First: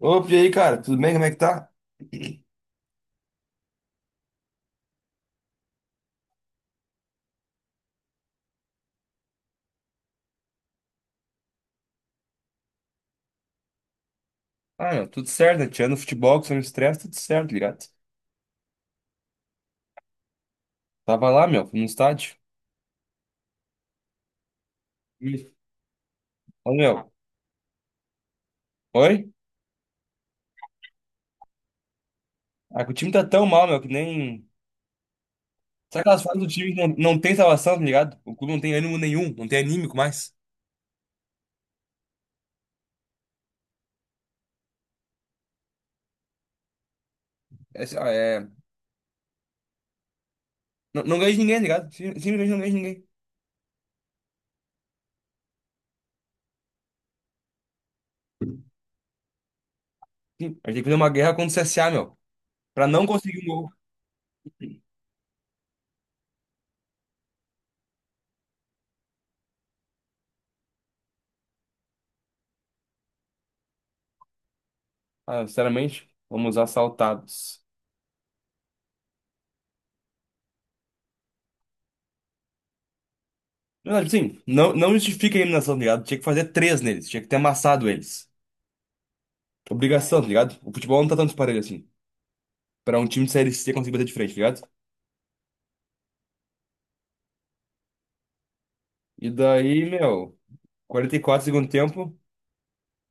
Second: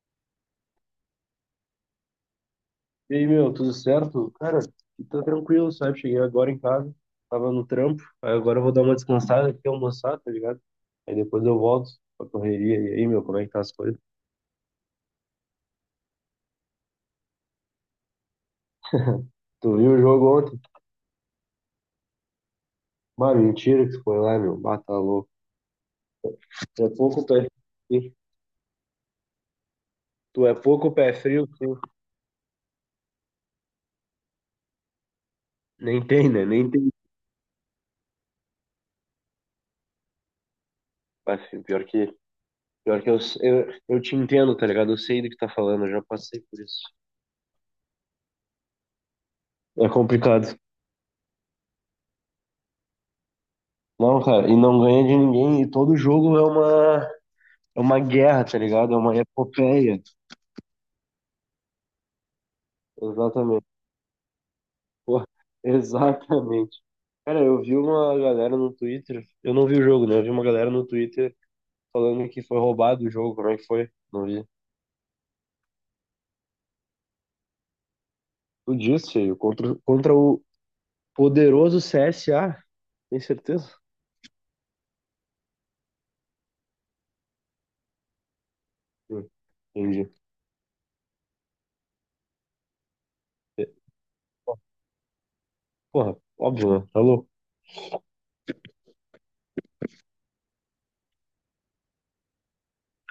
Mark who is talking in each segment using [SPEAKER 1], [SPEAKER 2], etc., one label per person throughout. [SPEAKER 1] Opa, e aí, cara? Tudo bem? Como é que tá?
[SPEAKER 2] E aí, meu, tudo certo? Cara, tá tranquilo, sabe? Cheguei agora em casa, tava no trampo, aí agora eu vou dar uma descansada aqui, almoçar, tá ligado? Aí depois eu volto pra correria. E aí, meu, como é que tá as coisas?
[SPEAKER 1] Ah, meu, tudo certo, né? Tirando o futebol, que são estresse, tudo certo, ligado?
[SPEAKER 2] Tu viu o jogo ontem?
[SPEAKER 1] Tava lá, meu, no estádio.
[SPEAKER 2] Mas mentira que tu foi lá, meu, bata louco.
[SPEAKER 1] Ih. Ô,
[SPEAKER 2] Tu é
[SPEAKER 1] meu.
[SPEAKER 2] pouco pé frio.
[SPEAKER 1] Oi?
[SPEAKER 2] Tu é pouco pé frio, sim.
[SPEAKER 1] Ah, que o time tá tão mal, meu, que nem. Sabe
[SPEAKER 2] Nem
[SPEAKER 1] aquelas
[SPEAKER 2] tem,
[SPEAKER 1] fases
[SPEAKER 2] né?
[SPEAKER 1] do
[SPEAKER 2] Nem
[SPEAKER 1] time que
[SPEAKER 2] tem.
[SPEAKER 1] não tem salvação, tá ligado? O clube não tem ânimo nenhum, não tem anímico mais.
[SPEAKER 2] Mas, assim, pior que, pior que eu te entendo, tá ligado? Eu sei do que tá falando, eu já passei por isso.
[SPEAKER 1] É, assim, ó.
[SPEAKER 2] É complicado.
[SPEAKER 1] Não, não ganha de ninguém, tá ligado? Simplesmente não ganha de ninguém.
[SPEAKER 2] Não, cara, e não ganha de ninguém, e todo jogo é uma é uma guerra, tá ligado? É uma epopeia.
[SPEAKER 1] Sim, a gente tem que fazer uma guerra contra o CSA, meu, pra não conseguir um
[SPEAKER 2] Exatamente.
[SPEAKER 1] gol.
[SPEAKER 2] Pô, exatamente. Cara, eu vi uma galera no Twitter. Eu não vi o jogo, né? Eu vi uma galera no Twitter falando que foi roubado o jogo. Como é que foi? Não vi.
[SPEAKER 1] Ah, sinceramente, fomos assaltados.
[SPEAKER 2] Tu disse, feio. Contra, contra o poderoso CSA. Tem certeza?
[SPEAKER 1] Não, sim, não justifica a eliminação, tá ligado? Tinha que fazer três neles, tinha que ter amassado eles.
[SPEAKER 2] Hum, Entendi.
[SPEAKER 1] Obrigação, tá ligado? O futebol não tá tanto parelho assim. Pra um time de Série
[SPEAKER 2] É,
[SPEAKER 1] C conseguir bater de frente, tá ligado?
[SPEAKER 2] Porra, óbvio, né? Tá louco.
[SPEAKER 1] E daí, meu, 44 segundo tempo,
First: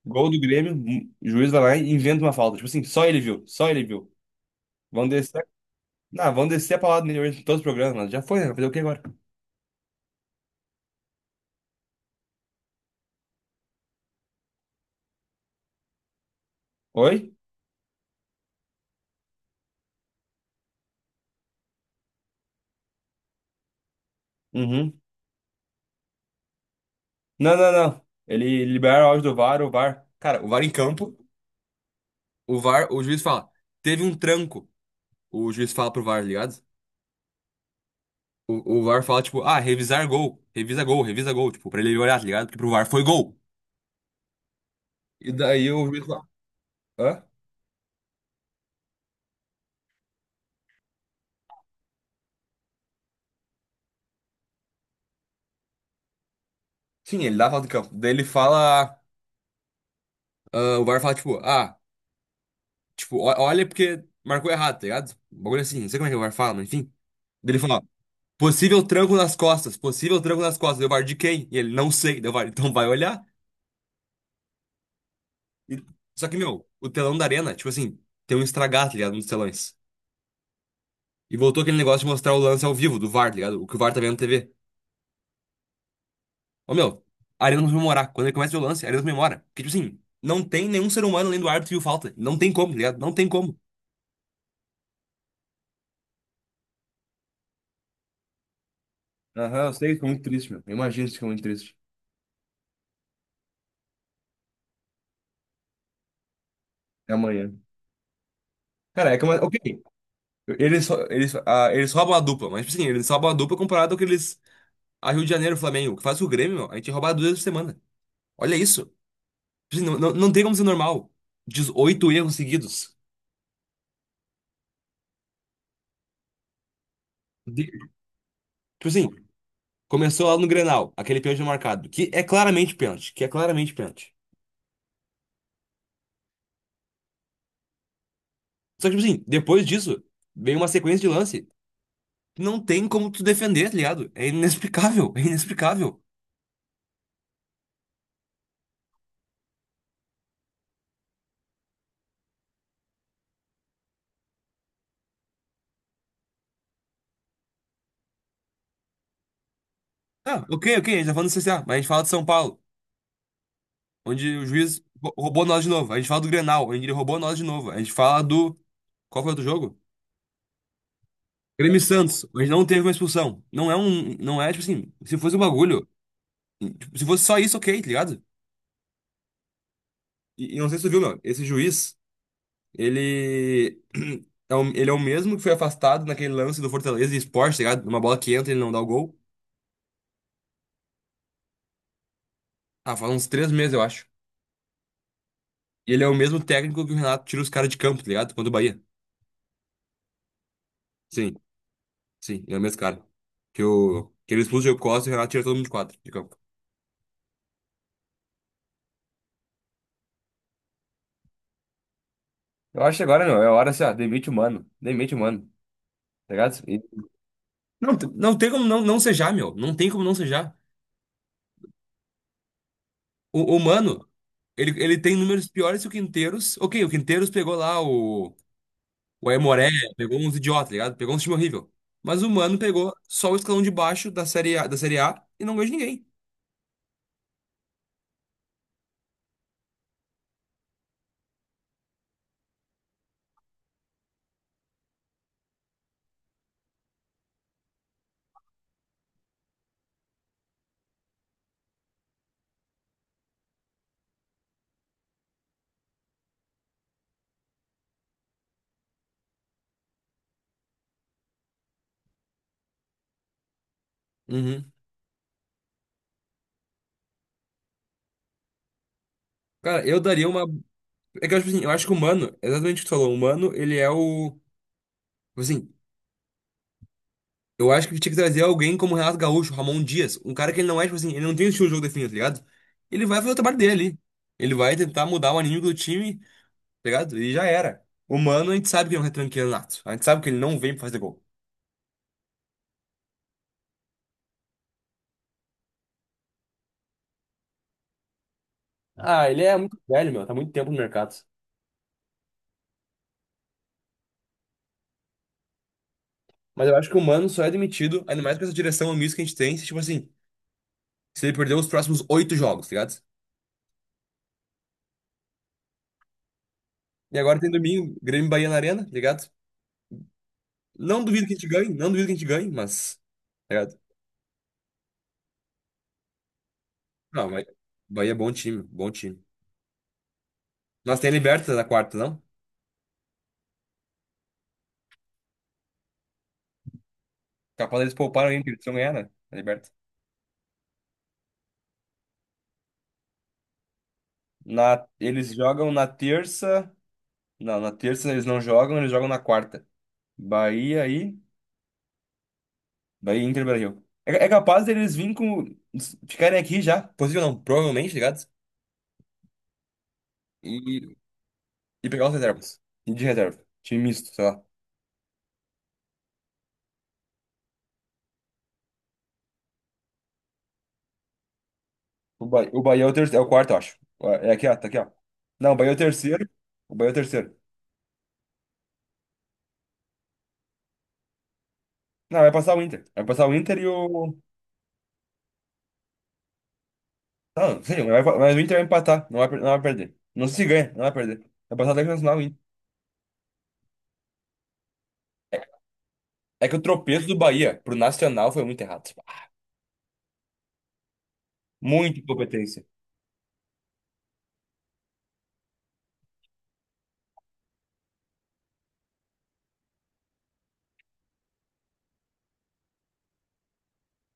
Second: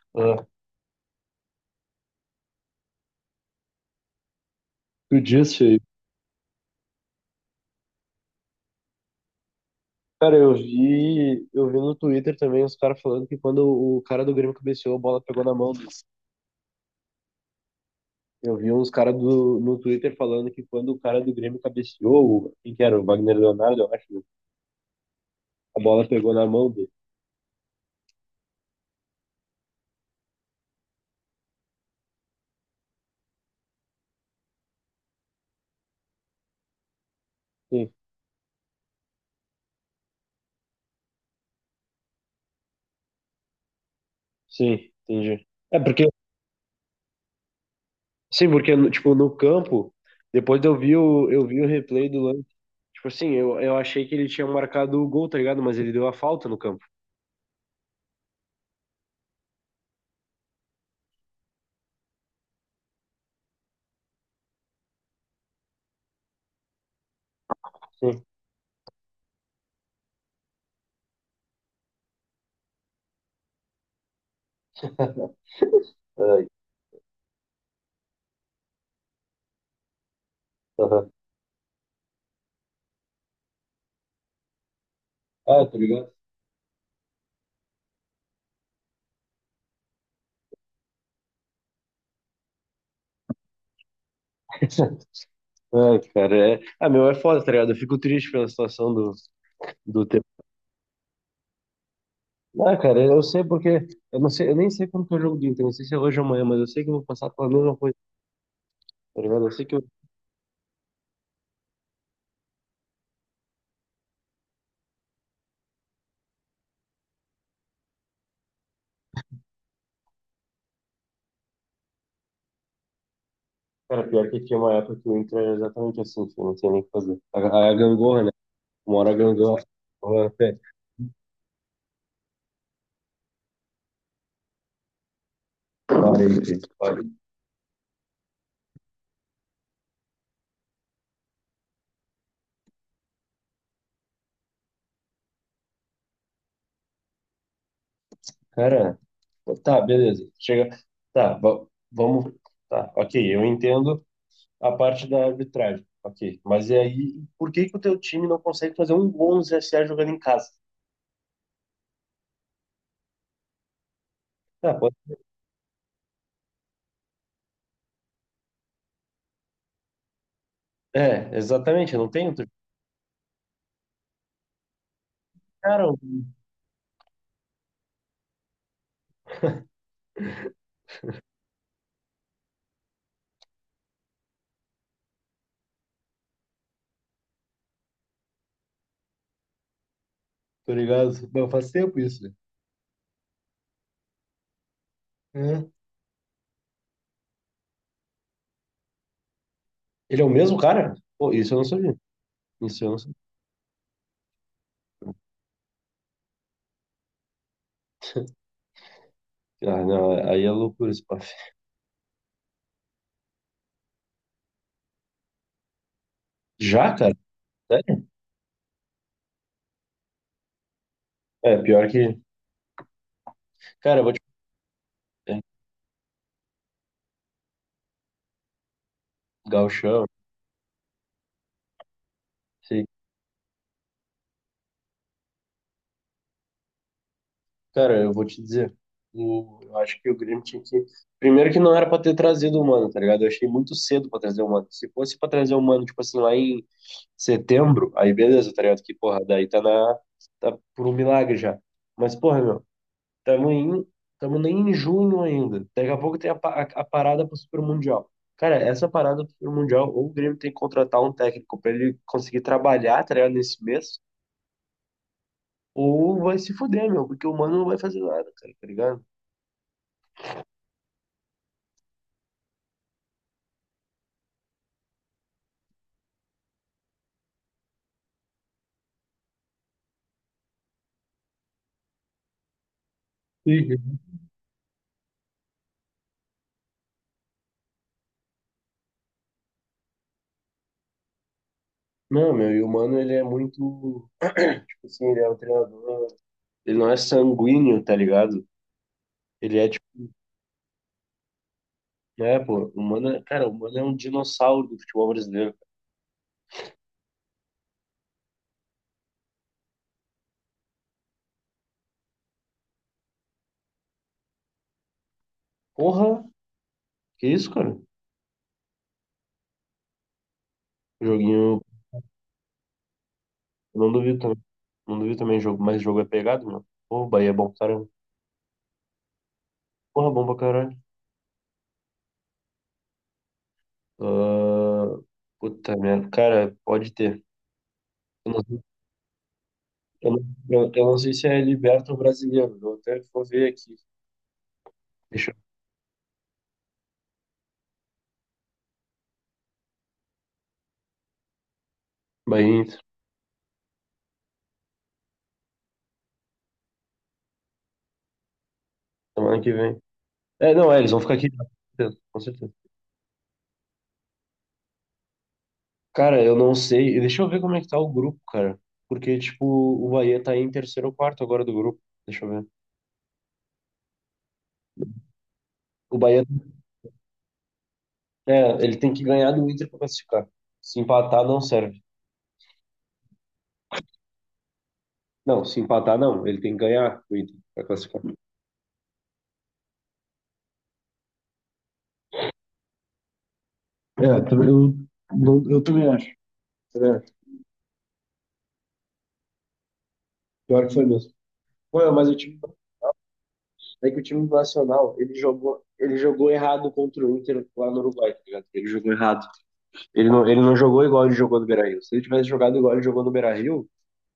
[SPEAKER 1] gol do
[SPEAKER 2] Ah,
[SPEAKER 1] Grêmio, o juiz vai lá e inventa uma falta. Tipo assim, só ele viu, só ele viu. Vão
[SPEAKER 2] tu
[SPEAKER 1] descer.
[SPEAKER 2] disse, feio.
[SPEAKER 1] Não, vão descer a palavra nele hoje em todos os programas, mas já foi, né? Vai fazer o que agora?
[SPEAKER 2] Cara, eu vi no Twitter também os caras falando que quando o cara do Grêmio cabeceou, a bola pegou na mão do...
[SPEAKER 1] Oi?
[SPEAKER 2] Eu vi uns caras no Twitter falando que quando o cara do Grêmio cabeceou, quem que era? O Wagner Leonardo, eu acho, né?
[SPEAKER 1] Uhum.
[SPEAKER 2] A bola pegou na mão dele.
[SPEAKER 1] Não, não, não. Ele libera o áudio do VAR, o VAR. Cara, o VAR em campo, o VAR, o juiz fala, teve um tranco. O juiz fala pro VAR, tá ligado?
[SPEAKER 2] Sim,
[SPEAKER 1] O VAR fala, tipo, ah, revisar gol, revisa gol, revisa gol, tipo, pra ele olhar, tá ligado? Porque pro VAR foi gol.
[SPEAKER 2] sim,
[SPEAKER 1] E
[SPEAKER 2] entendi.
[SPEAKER 1] daí
[SPEAKER 2] É
[SPEAKER 1] o
[SPEAKER 2] porque,
[SPEAKER 1] juiz fala, hã?
[SPEAKER 2] sim, porque, tipo, no campo, depois eu vi o replay do lance. Tipo assim, eu achei que ele tinha marcado o gol, tá ligado? Mas ele deu a falta no campo.
[SPEAKER 1] Sim, ele dá falta de campo. Daí ele fala, ah, o VAR fala, tipo, ah, tipo, olha porque marcou errado, tá ligado? Um bagulho assim, não sei como é que o VAR fala, mas enfim. Daí ele fala,
[SPEAKER 2] Sim.
[SPEAKER 1] possível tranco nas costas, possível tranco nas costas. Deu VAR de quem? E ele, não sei. Deu VAR, então vai olhar. E- Só que,
[SPEAKER 2] Ai,
[SPEAKER 1] meu, o telão da arena, tipo assim, tem um estragado, tá ligado? Um dos telões.
[SPEAKER 2] aham.
[SPEAKER 1] E voltou aquele negócio de mostrar o lance ao vivo do VAR, tá ligado? O que o VAR tá vendo na TV.
[SPEAKER 2] Ah, tá ligado?
[SPEAKER 1] Ô, meu. Arenas memorar. Quando ele começa o lance, Arenas memora. Porque, tipo assim, não tem nenhum ser humano além do árbitro que viu falta. Não tem como, tá ligado? Não tem como.
[SPEAKER 2] Ai, cara, é... Ah, meu, é foda, tá ligado? Eu fico triste pela situação do,
[SPEAKER 1] Aham, eu sei,
[SPEAKER 2] do...
[SPEAKER 1] ficou muito triste, meu. Eu imagino que ficou muito triste.
[SPEAKER 2] Ah, cara, eu sei porque. Eu não sei, eu nem sei quando que é o jogo do Inter, não sei se é hoje ou amanhã, mas eu sei que eu vou
[SPEAKER 1] É
[SPEAKER 2] passar pela
[SPEAKER 1] amanhã.
[SPEAKER 2] mesma coisa,
[SPEAKER 1] Cara, é
[SPEAKER 2] tá
[SPEAKER 1] que,
[SPEAKER 2] ligado? Eu
[SPEAKER 1] ok.
[SPEAKER 2] sei que. Eu-
[SPEAKER 1] Eles, só- eles, ah, eles roubam a dupla, mas, tipo assim, eles roubam a dupla comparado ao que eles. A Rio de Janeiro, Flamengo. O que faz com o Grêmio, meu? A gente rouba duas vezes por semana. Olha isso. Tipo assim, não tem como ser normal. Dezoito erros seguidos.
[SPEAKER 2] Cara, pior que tinha uma época que o Inter era exatamente assim, filho, não sei nem o que fazer. A
[SPEAKER 1] De-
[SPEAKER 2] gangorra, né?
[SPEAKER 1] tipo
[SPEAKER 2] Uma
[SPEAKER 1] assim,
[SPEAKER 2] hora a gangorra.
[SPEAKER 1] começou
[SPEAKER 2] Olha,
[SPEAKER 1] lá no
[SPEAKER 2] filho,
[SPEAKER 1] Grenal, aquele pênalti marcado, que é claramente pênalti, que é claramente pênalti.
[SPEAKER 2] olha.
[SPEAKER 1] Só que, tipo assim, depois disso, vem uma sequência de lance que não tem como tu defender, tá ligado? É inexplicável, é inexplicável.
[SPEAKER 2] Cara, tá, beleza. Chega. Tá, vamos. Tá, ok, eu entendo a parte da arbitragem, ok. Mas e aí, por que que o teu time não consegue fazer um gol no CSA jogando em
[SPEAKER 1] Ah,
[SPEAKER 2] casa?
[SPEAKER 1] ok, ok, a gente tá falando do CSA, mas a gente fala de São Paulo, onde o
[SPEAKER 2] Ah,
[SPEAKER 1] juiz
[SPEAKER 2] pode-...
[SPEAKER 1] roubou nós de novo. A gente fala do Grenal, onde ele roubou nós de novo. A gente fala do. Qual foi o outro jogo?
[SPEAKER 2] É,
[SPEAKER 1] Grêmio e
[SPEAKER 2] exatamente, não
[SPEAKER 1] Santos,
[SPEAKER 2] tem outro.
[SPEAKER 1] onde não teve uma expulsão. Não é um. Não é, tipo assim, se fosse um bagulho.
[SPEAKER 2] Cara,
[SPEAKER 1] Tipo, se fosse só isso, ok, tá ligado? E não sei se tu viu, meu, esse juiz, ele. Ele é o mesmo que foi afastado naquele lance do Fortaleza e Sport, tá ligado? Uma bola que entra, ele não dá o gol.
[SPEAKER 2] tá ligado? Não, faz tempo isso. né?
[SPEAKER 1] Ah, faz uns 3 meses, eu acho.
[SPEAKER 2] É.
[SPEAKER 1] E ele é o mesmo técnico que o Renato tira os caras de campo, tá ligado? Quando o Bahia.
[SPEAKER 2] Ele é o mesmo cara? Pô,
[SPEAKER 1] Sim,
[SPEAKER 2] isso eu não sabia.
[SPEAKER 1] sim, ele é o mesmo
[SPEAKER 2] Isso eu não
[SPEAKER 1] cara.
[SPEAKER 2] sabia.
[SPEAKER 1] Que ele expulsa o Diego Costa e o Renato tira todo mundo de quadro, de campo.
[SPEAKER 2] Ah, não, aí é loucura esse papo.
[SPEAKER 1] Eu acho que agora, meu, é a hora assim, ó, demite o mano. Demite o mano, tá ligado?
[SPEAKER 2] Já, cara?
[SPEAKER 1] Não,
[SPEAKER 2] Sério?
[SPEAKER 1] não tem como não, sejar, meu. Não tem como não sejar.
[SPEAKER 2] É, pior que...
[SPEAKER 1] O
[SPEAKER 2] Cara, eu
[SPEAKER 1] Mano,
[SPEAKER 2] vou te...
[SPEAKER 1] ele tem
[SPEAKER 2] É,
[SPEAKER 1] números piores que o Quinteiros. Ok, o Quinteiros pegou lá o Aimoré,
[SPEAKER 2] gauchão,
[SPEAKER 1] pegou uns idiotas, tá ligado? Pegou um time horrível. Mas o Mano
[SPEAKER 2] sei.
[SPEAKER 1] pegou só o escalão de baixo da Série A e não ganhou de ninguém.
[SPEAKER 2] Cara, eu vou te dizer. O... Eu acho que o Grêmio tinha que... Primeiro que não era pra ter trazido o Mano, tá ligado? Eu achei muito cedo pra trazer o Mano. Se fosse pra trazer o Mano, tipo assim, lá em setembro, aí beleza, tá ligado? Que, porra, daí tá na... Tá por um milagre já. Mas, porra, meu. Tamo em, tamo nem em junho ainda. Daqui a pouco tem a parada pro Super Mundial. Cara, essa parada pro Super Mundial, ou o Grêmio tem que contratar um técnico pra ele conseguir trabalhar, tá ligado, nesse mês,
[SPEAKER 1] Uhum.
[SPEAKER 2] ou vai se fuder, meu, porque o Mano não vai fazer nada, cara, tá ligado?
[SPEAKER 1] Cara, eu daria uma. É que eu acho assim, eu acho que o Mano, exatamente o que tu falou, o Mano, ele é o. Tipo assim, eu acho que tinha que trazer alguém como Renato Gaúcho, Ramon Dias, um cara que ele não é, tipo assim, ele não tem o estilo de jogo definido, tá ligado? Ele vai fazer o trabalho dele
[SPEAKER 2] Uhum.
[SPEAKER 1] ali. Ele vai tentar mudar o anímico do time, tá ligado? E já era. O Mano, a gente sabe que ele é um retranqueiro nato. A gente sabe que ele não vem pra fazer gol.
[SPEAKER 2] Não, meu, e o Mano, ele é muito, tipo assim, ele é um treinador, ele não é sanguíneo, tá ligado?
[SPEAKER 1] Ah, ele é
[SPEAKER 2] Ele é,
[SPEAKER 1] muito
[SPEAKER 2] tipo,
[SPEAKER 1] velho, meu, tá muito tempo no mercado.
[SPEAKER 2] né, pô, o Mano, cara, o Mano é um dinossauro do futebol brasileiro.
[SPEAKER 1] Mas eu acho que o Mano só é demitido, ainda mais com essa direção omissa que a gente tem, se, tipo assim, se ele perder os próximos oito jogos, tá ligado?
[SPEAKER 2] Porra,
[SPEAKER 1] E
[SPEAKER 2] que
[SPEAKER 1] agora tem
[SPEAKER 2] isso, cara?
[SPEAKER 1] domingo, Grêmio e Bahia na Arena, tá ligado? Não duvido que a gente
[SPEAKER 2] Joguinho...
[SPEAKER 1] ganhe, não duvido que a gente ganhe, mas. Tá ligado?
[SPEAKER 2] Eu não duvido também. Não duvido também jogo, mas jogo é pegado, meu. Pô, o
[SPEAKER 1] Não,
[SPEAKER 2] Bahia é
[SPEAKER 1] mas.
[SPEAKER 2] bom pra caramba.
[SPEAKER 1] Bahia é bom time, bom time.
[SPEAKER 2] Porra, bom pra caralho.
[SPEAKER 1] Nós tem a Liberta na quarta, não?
[SPEAKER 2] Ah, puta merda. Cara, pode ter.
[SPEAKER 1] Capaz eles pouparam
[SPEAKER 2] Eu não,
[SPEAKER 1] ainda, porque
[SPEAKER 2] sei-
[SPEAKER 1] eles vão ganhar, né? A Liberta.
[SPEAKER 2] eu não, eu não sei se é liberto ou brasileiro. Eu até vou ver aqui.
[SPEAKER 1] Na.
[SPEAKER 2] Deixa
[SPEAKER 1] Eles
[SPEAKER 2] eu...
[SPEAKER 1] jogam na terça. Não, na terça eles não jogam, eles jogam na quarta. Bahia e.
[SPEAKER 2] Bahia, Inter,
[SPEAKER 1] Bahia e Inter Brasil. É capaz deles virem com. Ficarem aqui já. Possível não, provavelmente, tá ligado?
[SPEAKER 2] semana que vem. É, não, é, eles
[SPEAKER 1] E,
[SPEAKER 2] vão ficar aqui. Com
[SPEAKER 1] e
[SPEAKER 2] certeza,
[SPEAKER 1] pegar os
[SPEAKER 2] com certeza.
[SPEAKER 1] reservas. E de reserva. Time misto, sei lá.
[SPEAKER 2] Cara, eu não sei. Deixa eu ver como é que tá o grupo, cara. Porque, tipo, o Bahia tá em terceiro ou quarto agora do grupo. Deixa eu ver.
[SPEAKER 1] O Bahia é o, terceiro, é o quarto, eu acho. É aqui, ó, tá aqui, ó. Não, o Bahia é o
[SPEAKER 2] O Bahia,
[SPEAKER 1] terceiro. O Bahia é o terceiro.
[SPEAKER 2] é, ele tem que ganhar do Inter pra classificar. Se empatar, não serve.
[SPEAKER 1] Não, vai passar o Inter. Vai passar o Inter e o.
[SPEAKER 2] Não, se empatar, não. Ele tem que ganhar o Inter
[SPEAKER 1] Não, não
[SPEAKER 2] para
[SPEAKER 1] sei,
[SPEAKER 2] classificar.
[SPEAKER 1] mas o Inter vai empatar. Não vai, não vai perder. Não se ganha, não vai perder. Vai passar até o Nacional, o Inter.
[SPEAKER 2] É, também- eu,
[SPEAKER 1] É,
[SPEAKER 2] não- eu também acho.
[SPEAKER 1] é que o
[SPEAKER 2] Também
[SPEAKER 1] tropeço
[SPEAKER 2] acho.
[SPEAKER 1] do Bahia pro Nacional foi muito errado.
[SPEAKER 2] Pior que foi mesmo. Pô, é,
[SPEAKER 1] Muita
[SPEAKER 2] mas o time,
[SPEAKER 1] incompetência.
[SPEAKER 2] é que o time do Nacional, ele jogou errado contra o Inter lá no Uruguai, tá ligado? Ele jogou errado. Ele não jogou igual ele jogou no Beira-Rio. Se ele tivesse jogado igual ele jogou no Beira-Rio,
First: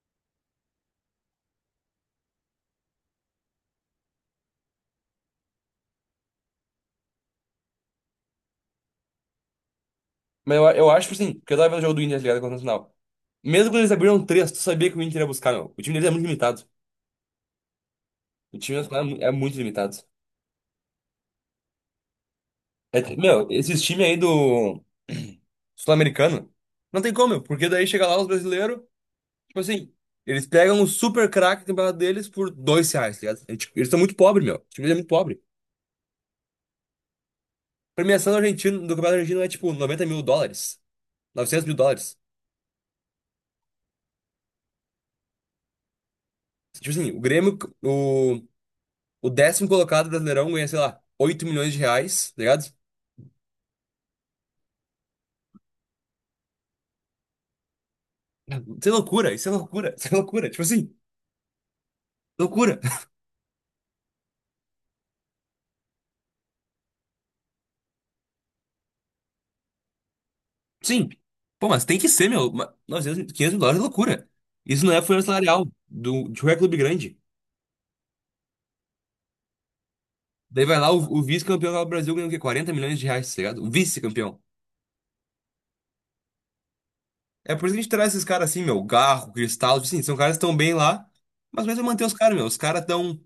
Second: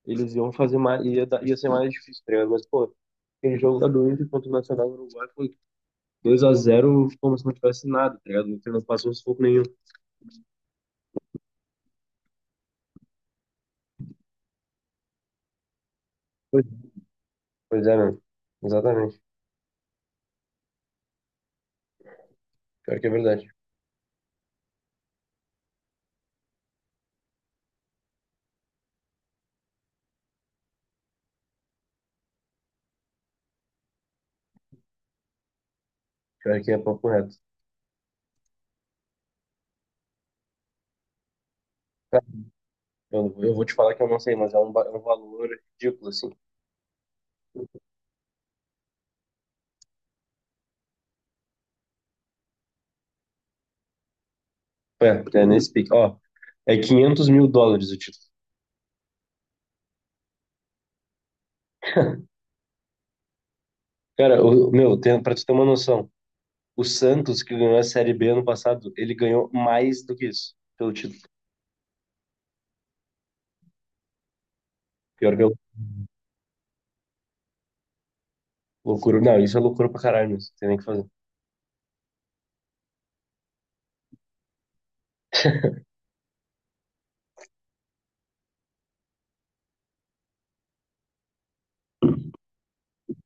[SPEAKER 2] eles iam fazer mais, ia ser mais difícil, tá ligado? Mas, pô, aquele jogo lá do Inter contra o Nacional do Uruguai foi dois a zero como se não tivesse nada, tá ligado? O Inter não passou sufoco nenhum.
[SPEAKER 1] Mas eu acho, tipo assim, porque eu tava vendo o jogo do Inter tá ligado contra o Nacional. Mesmo quando eles abriram três, tu sabia que o Inter ia buscar, meu. O time deles é muito
[SPEAKER 2] Pois
[SPEAKER 1] limitado.
[SPEAKER 2] pois é, mano.
[SPEAKER 1] O time nacional é
[SPEAKER 2] Exatamente.
[SPEAKER 1] é muito limitado.
[SPEAKER 2] Pior que é
[SPEAKER 1] É,
[SPEAKER 2] verdade.
[SPEAKER 1] meu, esses times aí do. Sul-Americano? Não tem como, porque daí chega lá os brasileiros, tipo assim, eles pegam o super craque do campeonato deles por R$ 2, tá ligado? É, tipo, eles são muito pobres, meu. O time é muito pobre.
[SPEAKER 2] Pior que é papo reto.
[SPEAKER 1] A premiação do argentino, do campeonato argentino é tipo US$ 90 mil, US$ 900 mil.
[SPEAKER 2] Cara, eu, não eu vou te falar que eu não sei, mas é um, é um valor ridículo, assim.
[SPEAKER 1] Tipo assim, o Grêmio, o, o décimo colocado do brasileirão ganha, sei lá, R$ 8 milhões, tá ligado?
[SPEAKER 2] É, é nesse pique. Ó, é 500 mil dólares o título.
[SPEAKER 1] Isso é loucura, isso é loucura, isso é loucura. Tipo assim, loucura.
[SPEAKER 2] Cara, o, meu, tem, pra tu ter uma noção, o Santos, que ganhou a Série B ano passado, ele ganhou mais do que isso pelo
[SPEAKER 1] Sim.
[SPEAKER 2] título.
[SPEAKER 1] Pô, mas tem que ser, meu. 900, US$ 500 mil é loucura. Isso não é folha
[SPEAKER 2] Pior que é
[SPEAKER 1] salarial do, de qualquer clube grande.
[SPEAKER 2] loucura. Não, isso é loucura pra caralho, mesmo. Não
[SPEAKER 1] Daí
[SPEAKER 2] tem nem o
[SPEAKER 1] vai
[SPEAKER 2] que
[SPEAKER 1] lá, o,
[SPEAKER 2] fazer.
[SPEAKER 1] o vice-campeão lá do Brasil ganhando o quê? R$ 40 milhões, tá ligado? O vice-campeão. É por isso que a gente traz esses caras assim, meu. Garro, Cristal, assim, são caras que estão bem lá, mas vai manter os caras, meu. Os caras estão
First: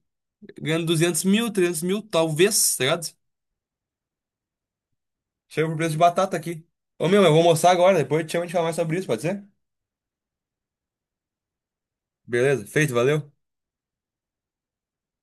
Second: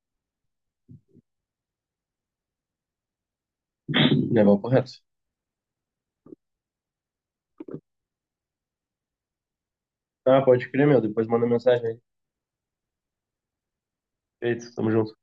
[SPEAKER 1] ganhando 200 mil, 300 mil, talvez, tá ligado?
[SPEAKER 2] Não é papo reto.
[SPEAKER 1] Chega pro preço de batata aqui. Ô, meu, eu vou almoçar agora, depois eu te chamo e a gente fala mais sobre isso, pode ser?
[SPEAKER 2] Ah, pode crer, meu. Depois manda mensagem aí.
[SPEAKER 1] Beleza, feito, valeu.
[SPEAKER 2] Feito, tamo junto.